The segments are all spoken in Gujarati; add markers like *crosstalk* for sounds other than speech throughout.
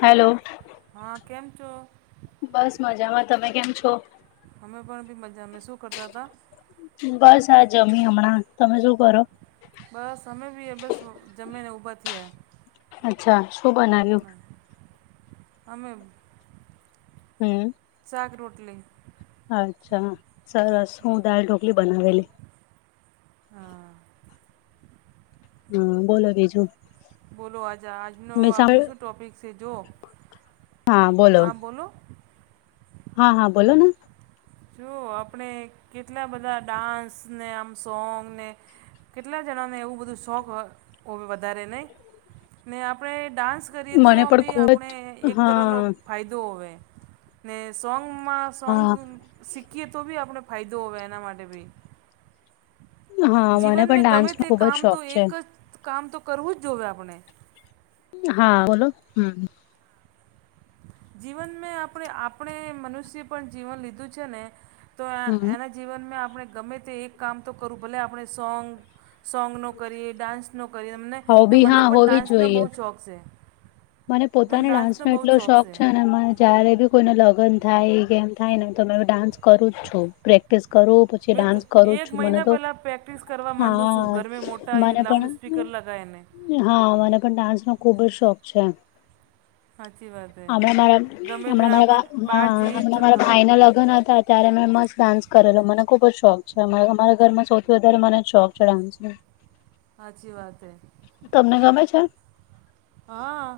હેલો. હા કેમ છો? બસ મજામાં, તમે કેમ છો? અમે પણ બી મજામાં તમે શું કરતા તા? બસ આ જમી હમણાં. તમે શું કરો? બસ અમે બી એ બસ જમી ને ઉભા થ્યા. અચ્છા, શું બનાવ્યું? અમેબ? હમ્મ. શાક રોટલી. અચ્છા સરસ, હું દાલ ઢોકલી બનાવેલી. હા હમ્મ બોલો બીજું. બોલો આજ આજનો મેં આપને શું સાંભ ટોપિક છે જો? હા બોલો. હા હા બોલો ને. જો આપણે કેટલા બધા ડાન્સ ને આમ સોંગ ને કેટલા જણાને એવું બધું શોખ હોવે વધારે ને ને આપણે ડાન્સ કરીએ તો મને પણ ભી ખુબ આપણે જ એક તરહ હા નો ફાયદો હોવે ને સોંગમાં સોંગ હા શીખીએ તો બી આપણે ફાયદો હોવે એના માટે બી હા મને જીવન મે પણ ડાન્સ ગમે નો તે ખુબ જ કામ તો શોખ છે એક જ કામ તો કરવું જ જોવેએ આપણે હા બોલો હમ્મ જીવન મેં આપણે આપણે મનુષ્ય પણ જીવન લીધું છે ને તો હમ એના જીવનમાં આપણે ગમે તે એક કામ તો કરું ભલે આપણે સોંગ સોંગનો કરીએ, ડાન્સનો કરીએ એમને ને હોબી મને હા પણ હોવી જ ડાન્સનો બહુ જોઈએ શોખ છે. મને પોતાના ડાન્સ નો એટલો શોખ છે ને જયારે બી કોઈનો લગન થાય કે એમ થાય ને તો મેં ડાન્સ કરું જ છું પ્રેક્ટિસ કરું, પછી મેં તો ડાન્સ કરું જ એક છું મને મહિના તો, પહેલાં પ્રેક્ટિસ કરવા માંડું છું હા ઘરમે મોટા એ મને લાઉડ પણ સ્પીકર લગાઈ ને હા મને પણ ડાન્સ નો ખુબ જ શોખ છે. સાચી વાત હે હમણા મારા ગમે તે હમડા મારા ગા આપણે બહાર હા જઈએ હમડા તો મારા હા ભાઈ ના લગન હતા. ત્યારે મેં મસ્ત ડાન્સ કરેલો. મને ખુબ જ શોખ છે અમારા ઘરમાં સૌથી વધારે મને શોખ છે ડાન્સ નો હાચી વાત એ. તમને ગમે છે? હા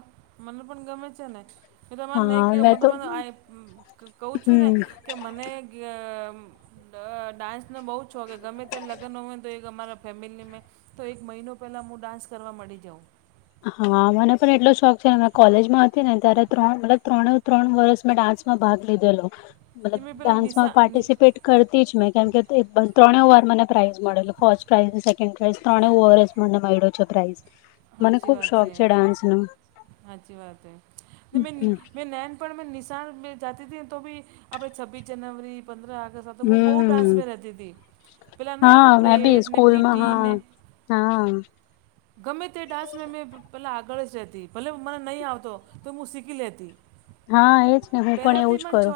મને પણ ગમે છે ને. કે તમારે નઈ હા કેવ મેં તો મતબેં આ એ કઉ છું ને હમ કે મને ગે ડ ડાન્સ નો બહુ જ શોખ હે ગમે તેનો લગન હોવે તો એક અમારા ફેમિલી મેં તો એક મહિનો પહેલાં મું ડાન્સ કરવા માંડી જાઉં. હા મને પણ એટલો શોખ છે મે કોલેજમાં હતી ને ત્યારે ત્રણ મતલબ ત્રણ વરસ મે ડાન્સ માં ભાગ લીધેલો, ને મતલબ મેં પેલા ડાન્સમાં નિશા પાર્ટિસપેટ કરતી જ મેં કેમ કે ત્રણે વાર મને પ્રાઇઝ મળેલો ફર્સ્ટ પ્રાઇઝ ને સેકન્ડ પ્રાઇઝ ત્રણે ઓવર જે મને મેઈડો છે પ્રાઇઝ હાચી વાત છે હાચી વાતે મે મે પણ મેં નિશાાન જાતી હતી તો બી આપણે છવ્વીસ જનવરી પંદ્ર આગસ્ તો હું બહુ હમ ડાન્સમાં રહેતી હતી પેલા નહી આવત કે હા મેં બી પરેડ ને સ્કૂલમાં પીટીને હા હા ગમે તે ડાન્સ મે મેં પહેલા આગળ જ રહેતી ભલે મને નહીં આવતો તો હું શીખી લેતી હા એજ ને હું પણ એવું જ પેલાતીમાં કરું છો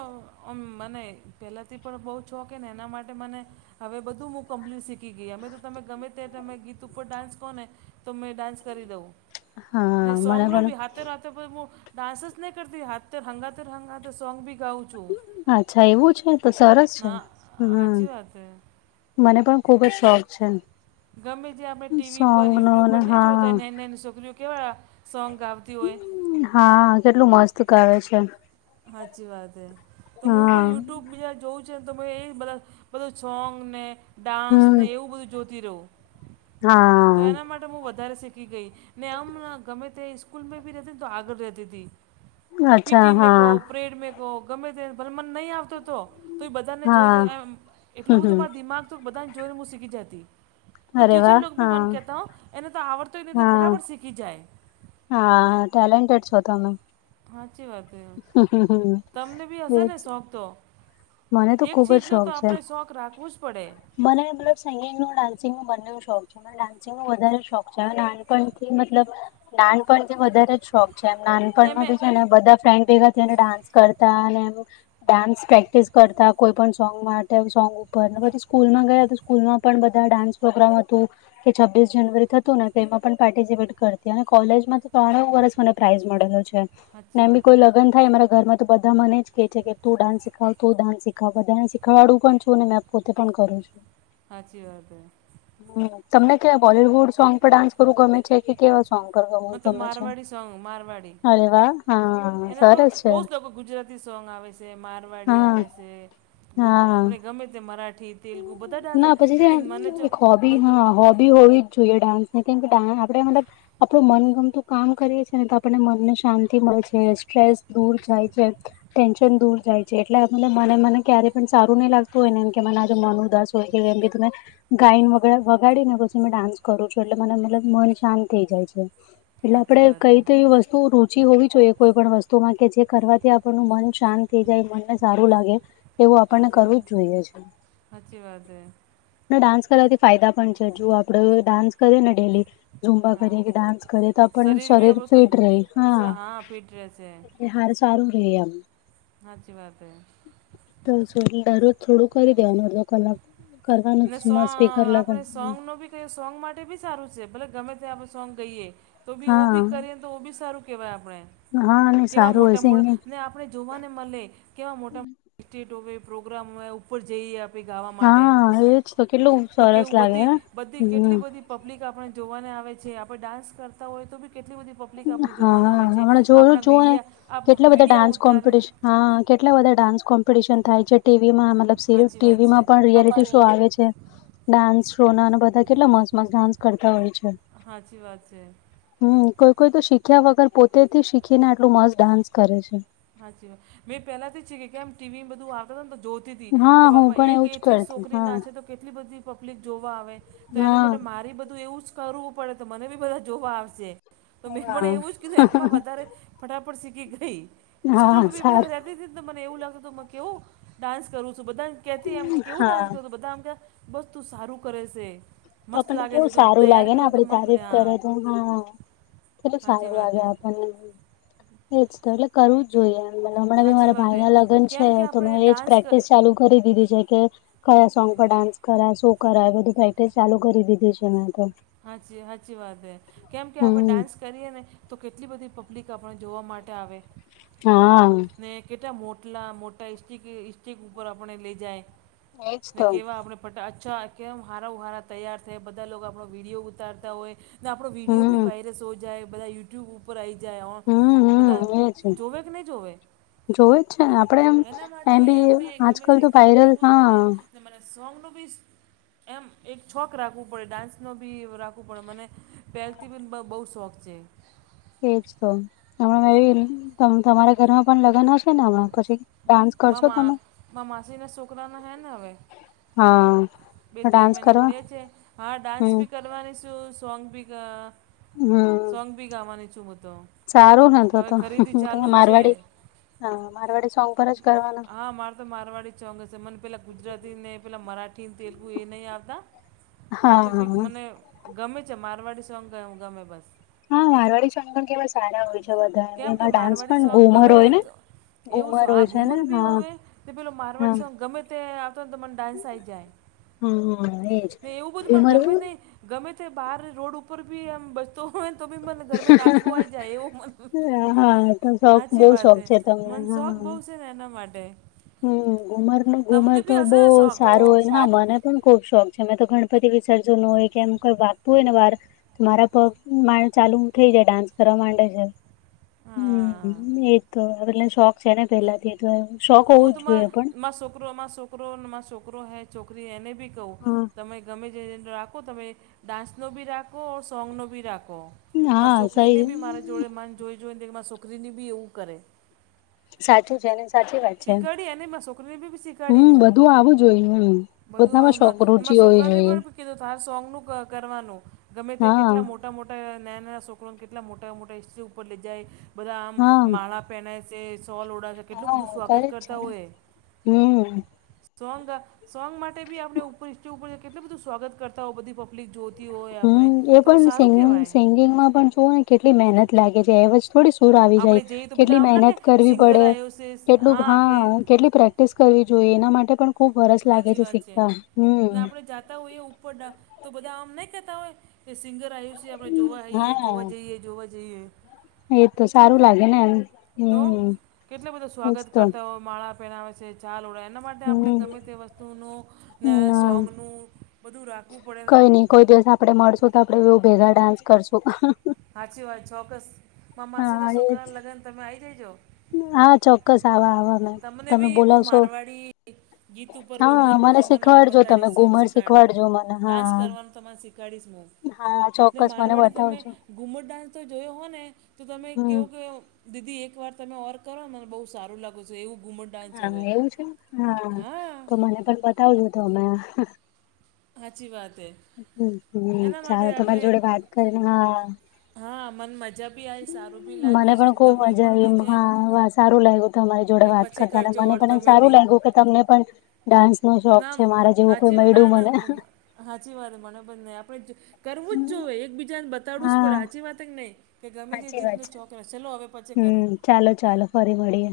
અ મને પહેલાંથી પણ બહુ છોકે ને એના માટે મને હવે બધું હું કમ્પ્લીટ શીખી ગઈ અમે તો તમે ગમે તે તમે ગીત ઉપર ડાન્સ કો ને તો મેં ડાન્સ કરી દઉં ને હા મને સોંગનો પણ બી હાથે રાતે પણ હું ડાન્સ નહી કરતી હાથ હંગા ત હંગા ત સોંગ બી ગાઉછું અચ્છા એવું છે તો સરસ છે હમ સાચી વાત છે મને પણ ખુબ જ શોખ છે ગમે તે આપણે ટીવી સોંગ પર નો યુટ્યુબ ને પર નહી જોતાય હા નેની નેની છોકરીઓ કેવા સોંગ ગા આવતી હોય હા કેટલું મસ્ત ગાવે છે હાચી વાત હૈ તો હું હા પણ યુટ્યુબ બીજા જોવું છે ને તો એ બધા બધું સોંગ ને હમ ડાન્સને એવું બધું જોતી રહું તો હા એના માટે હું વધારે શીખી ગઈ ને આમ ગમે તે સ્કૂલમાં બી રહેતી ને તો આગળ રહેતી હતી અચ્છા હા પ્રેડમે કોહ ગમે તે ભલ મન નહી આવતો તો તો એ બધાને હા જોઈ આમજ એટલું હમ બધું હમ મારા દિમાગ તો બધાને જોઈને હું શીખી જતી તો અરે ટીચર વાહ લોટભી હા મન કેતા હો એને તો આવડતો હોયને તો હા ફટાફટ શીખી જાય હા ટેલેન્ટેડ છો તમે હાચી વાતે હમ હમ હમ તમને બી હશે એજ ને શોખ તો મને તો એક ખુબ જ ચીજનો તો શોખ છે આપણે શોખ રાખવું જ પડે મને મતલબ સિંગિંગ નો ડાન્સિંગ નું બંને ન શોખ છે ડાસીગ નો વધારે શોખ છે હ નાનપણથી મતલબ પણ વધારે જ શોખ છે એમ ને નાનપણનો અમે ભી છે બધા ફ્રેન્ડ ભેગા થને ડાન્સ કરતા અને એ ડાન્સ પ્રેક્ટિસ કરતા કોઈ પણ સોંગ માટે સોંગ ઉપર ને પછી સ્કૂલમાં ગયા તો સ્કૂલમાં પણ બધા ડાન્સ પ્રોગ્રામ હતું કે છવીસ જાનુરી થતું ને તેમાં પણ પાર્ટિસિપેટ કરતી અને કોલેજમાં ત્રણું વર્ષ મને પ્રાઈઝ મળેલો છે સાચી ને એમ બી વાત હે કોઈ લગન થાય અમારા ઘરમાં તો બધા મને જ કેહે છે કે તું ડાન્સ શીખાવ તો ડાન્સ શીખવ શીખવાડું પણ છું પોતે પણ કરું છું હાચી વાત હે હ તમને ક્યાં બોલીવુડ સોંગ પર ડાન્સ કરવું ગમે છે કે કેવા સોંગ પર હા તો ગમે છે મારવાડી સોંગ મારવાડી અરે વાહ હા એના તો સરસ છે બહુ જ લોકો ગુજરાતી સોંગ આવે છે મારવાડી હા આવે છે ગુ હા આપણે ગમે તે મરાઠી તેલુગુ બધા ડાન્સ ના પછી લેકિન મને જો એક હોબી મને તો હા હોબી હોવી જ જોઈએ ડાન્સ કેમ કે ડા આપે મતલબ આપડું મનગમતું કામ કરીએ છે ને તો આપણને મનને શાંતિ મળે છે સ્ટ્રેસ દૂર થાય છે. ટેન્શન દૂર જાય છે એટલે મતલબ મને મને ક્યારેય પણ સારું નહીં લાગતું હોય ને એમ કે મને મન ઉ દાસ હોય કેમ કે તમે ગાયન વગા વગાડીને પછી મે ડાન્સ કરું છું એટલે મને મતલબ મન શાંત થઈ જાય છે. એટલે સાચી આપડે વાત હે કઈ ક ઈવસ્તુ રુચિ હોવી જોઈએ કોઈ પણ વસ્તુમાં કે જે કરવાથી આપણ મન શાંત થઈ જાય મનને સારું લાગે એવું આપણને સાચી કરવું વાત જ જોઈએ છે સાચી વાતે ડાન્સ કરવાથી ફાયદા પણ છે, જો આપડે ડાન્સ કરીએ ને ડેલી ઝુંમ્બા હા કરીએ કે ડાન્સ કરીએ તો આપ બી શરીર આપણું ફિટ રહે હા તં ફિટ રહે છે એ હાર સારું ર એમ સાચી વાત તો દરરોજ થોડું કરી દેવાનું અડધો કલાક કરવાનું ને સો જ સ્પીકર આપણે લગાવી સોંગ નો બી તે સોંગ માટે બી સારું છે ભલે ગમે ત્યા આપ સોંગ ગઈએ તો બી હા બી કરી તો બી સારું કેહેવાય આપણે હા અને કેવા સારું હોય મોટા મોટ ને સિંગિંગ આપણે આપણે જોવાને મલે કેવા મોટા મો સ્ટેટ હોય પ્રોગ્રામ હોય ઉપર જઈએ. પીગાવા માટે હા એજ તો કેટલુ તો કેવું બધી બધી કેટલી બધી પબ્લિક આપણે જોવાને આવે છે, આપણે ડાન્સ કરતા હોય તો બી કેટલી બધી પબ પબ્લિક આપણે હા જોવાના આવે છે, હમણાં જોયું આપણા જુઓ ને મીડિયા કેટલા બધા મીડિયા ડાન્સ ઉતારે કોમ્પિટિશન હા કેટલા બા ડાન્સ કો થાય છે ટીવીમાં સાચી વાત છે ટીવીમાં પણ રિયાલિટી શો આવે છે. ડાન્સ શો ના અને બધા કેટલા મસ્ત મસ્ત ડાન્સ કરતા હોય છે. હાચી વાત છે. હમ કોઈ કોઈ તો શીખ્યા વગર પોતેથી શીખીને આટલું મસ્ત ડાન્સ કરે છે. હાચ વાય મેં પેલા તો જ છે કેમ ટીવી બધું આવતાને તો જો હા તો હું બાપા પણ એક એવું જ એટલી કરતી છોકરી હા ના છે, તો કેટલી બધી પબ્લિક જોવા આવે તો એને હા બદલે મારી બધું એવું જ કરવું પડે તો મને બી બધા જોવા આવશે તો મેં પણ એવું જ કીધું એમાં હા વધારે ફટાફટ સીખી ગઈ હા સ્કૂલ ભી બંધ સારું રહેતા મને એવું લાગે કેવું ડાન્સ કરું છુ બધાથી એમ કે કેવું ડાન્સ હા કરું છુ બધા આમ બસ તું સારું કરે છે. તો મસ્ત આપણને લાગે છે કેવું તું સારુ તૈયાર લાગે બી ને હોય તો આપડી મસ્ત તારીફ હા કરે તો હા કેટલું સાચી સારું વાત લાગે હે આપણને એજ તો એટ કરવું જ જોઈએ, હમણાં બી સાચી મારા વાત ભાઈ હે ના લગ્ન છે કેમ કે તો મેં આપણે એજ ડાન્સ ક- પ્રેક્ટિસ ચાલુ કરી દીધી છે, કે કયા સોંગ પર ડાન્સ કરાય શો કરાય એ બધું પ્રેક્ટિસ ચાલુ કરી દીધી છે, મે તો હાચી સાચી વાત હે કેમ કે આપડે હમ ડાન્સ કરીએ ને તો કેટલી બધી પબ્લિક આપણે જોવા માટે આવે હા ને કેટલા મોટલા મોટા ઈસિટક સ્ટીિક ઉપર આપણે લઈ જાય એજ ને તો કેવા આપણે બટ અચ્છા કેમ હારા ઉ હારા તૈયાર થાય બધા લોકો આપણો વિડીયો ઉતારતા હોય. ને આપણો વિડીયો હમ બી વાઇરસ હો જાય બધા યુ યુટ્યુબ ઉપર આવી જાય હમ બધા હમ એજ જોવે કે નહી, જોવે જોવે જ છેને, આપડે એના માટે એમ બી આપણે ગમે આજકાલ તે તો કામ વાયરલ કરવું જ હા પડે મને સોંગનું બી એમ એક છોક રાખવું પડે ડાન્સ નો બી રાખવું પડે મને પહેલથી બી બહુ શોખ છે. એજ તો હમણાં એવી તમારા ઘરમા પણ લગ્ન હશે ને હમણાં પછી ડાન્સ મા કરશો મા તમે મા માસી ના છોકરા ના હૈ ને હવે હા બે ત્રણ ડાન્સ મહિના કરવા પડ્યા છે, હા ડાન્સ હમ બી કરવાની શું સોંગ ભી ગા હમ સોંગ બી ગાવાની છુ, હુ તો સારું ને તો હવે ખરીદી તો ચાલુ જ છે. મારવાડી હા મારવાડી સોંગ પર જ કરવાના હા મા તો મારવાડી ચોંગશે મને પેલા ગુજરાતી ને પેલા મરાઠી ને તેલુગુ એ નહી, આવતા મારે હા તો ફિક હા મને ગમે છે, મારવાડી સોંગ ગમે બસ હા મારવાળી સોગના કેવા સારા હોય છે બધા એ કેમ કે એમાં ડાન્સ પણ ગુમર હોય ને ગુ ગ ઉમર ભી હોવે, તો પેલો મારવાડી સા ગમે તે્યાં આવતો હો ને મને ડાન્સ આવી જાય હા એજ ને એવું બધું મને ઘુમર ઘરમાં જ નહી ગમે તે બહાર રોડ ઉપર બી એમ બસ તો તો બી મને ઘર નાચવો આવી જાય એવું મ, સાચી વાત હ. મ પગ બહુ છે ને એના માટે હમ ઘુમરનું ઘુમર તમને તો બી હશે બહુ ને શોખ સારું હું હોયને હા સા મને. પણ ખુબ શોખ છે મે તો ગણપતિ વિસર્જન હોય કે એમ કોઈ વાગતું હોય ને વાર મારા પગ મા ચાલુ થઇ જાય ડાન્સ કરવા માંડે છે હા હમ એ તો એટ શોખ છે ને પેલાથી તો શોખ તો હોવું મુત જ જોઈએ પણ મા છોકરો છોકરોને છોકરો હૈ છોકરી એને બી કહું તમે ગમેજ રાખો તમે ડાન્સનો બી રાખો સોંગનો બી રાખો. હા મારા સહી છોકરીને બી મારા જોડે મન જોઈ જોઈ ને મારા છોકરીને બી એવું કરે. સાચું છે ને. સાચી વાત છે શીખવાડી અને મારા છોકરીને બી બી શીખવાડી હમ હું બધું આવું જોઈએ હમ બધામાં શોખ રુચિ હોવી જોઈએ. સોંગ નું કરવાનું ગમે તે હા કેટલા મોટા મોટા મોટા નાના નાના છોકરાને કેટલા મોટા મોટા હિસ્ટ્રી ઉપર લઈ જાય બધા આમ હા માળા *inaudible* છે સોલ ઓડા કેટલું હા બધું સ્વાગત કરે જ છે કરતા ને હોય. હમ સોંગ સોંગ માટે બી આપણે ઉપરેજ ઉપર કેટલું બધું સ્વાગત કરતા હો બધી પબ લિક જોતિ હોય. હ આપણે એ તો પણ સારું કહેવાય સ સિંગિંગમાં પણ જુઓ ને કેટલી મહેનત લાગે છે એમજ થોડી ર આવી જાય આપણે જઈએ તો બધા કેટલી આમ ના કે મહેનત કરવી સિંગર પડે આવ્યો છે કેટલું આ હા કે કેટલી પ્રે પ્રેક્ટિસ કરવી જોઈએ એના માટે પણ. ખુબ વરસ લાગે સાચી વાત છે શીખતા ને હમ આપણેે જાતા હોઈએ ઉપર. તો બધા આમ નહીં કહેતા હોય કે સિંગર આવ્યું છે આપણે જોવા જઈએ હા જોવા જઈએ જોવા જઈએ. એ તો સારું લાગે ને એમ. તો હમ કેટલા બધા એજ સ્વાગત તો કરતા હોય માળા પહેરાવે છે સાવ ઓડ એના માટે માટે આપણે ગમે હમ તે વસ્તુનુ ને ના સોંગનું બધું રાખવું પડે. કઈ નઈ કોઈ દિવસ આપણે મળશું તો આપણે બવું ભેગા ડાન્સ કરશું. હાચિ વાત‌ ચોક્કસ મા હા માસીના એજ છોકરાં ના લગન તમે આ આવી જજો. હા ચોક્કસ આવા આવા ના તમને બી હું મારવાડી ગીત ઉપર ઘુમર હા પર મને તમાને શીખવાડજો બતાડી તમે સોંગ ઘુમર શીખ ખડો શીખવાડજો મને ડાન્સ હા કરવાનું તને શીખાડીશ હા હું ચોક્કસ મને મારવાડી તમે બતાવજો ગુમ્મટ ડાન્સ તો જોયો હો ને તો તમે હમ કેવો કેવો? દીદી એક વાર તમે ઓર કરો ને બહુ સારું લાગુ છે એવું ઘુમડ હા એવું છે હા તો મને પણ બતાવજો તો અમે હાચી વાત હૈ. ચાલો તમારી જોડે વાત કરીને હા હા મન મ મને પણ ખુબમજા પણ આવી ભાઈ એ છે હા સારું લાગ્યું તમારે જોડે ને વાત પછી કરજો કરતા ઓર મને તમે સારું બી લાગ્યું કે તમને પણ ડાન્સ નો શોખ ના છે મા જેવું હાચી કોઈ ના મળડ્યું ના મને. હાચી વાત મને બ ન આપડે કરવું જ જોઈએ એક બીજાને બતાવું જ પડે હા સાચી વાત નઈ? કે ગમે તે સાચી વાત છે જીતનો *inaudible* હવે પછી કરું. હમ ચાલો ચાલો ફરી મળીએ.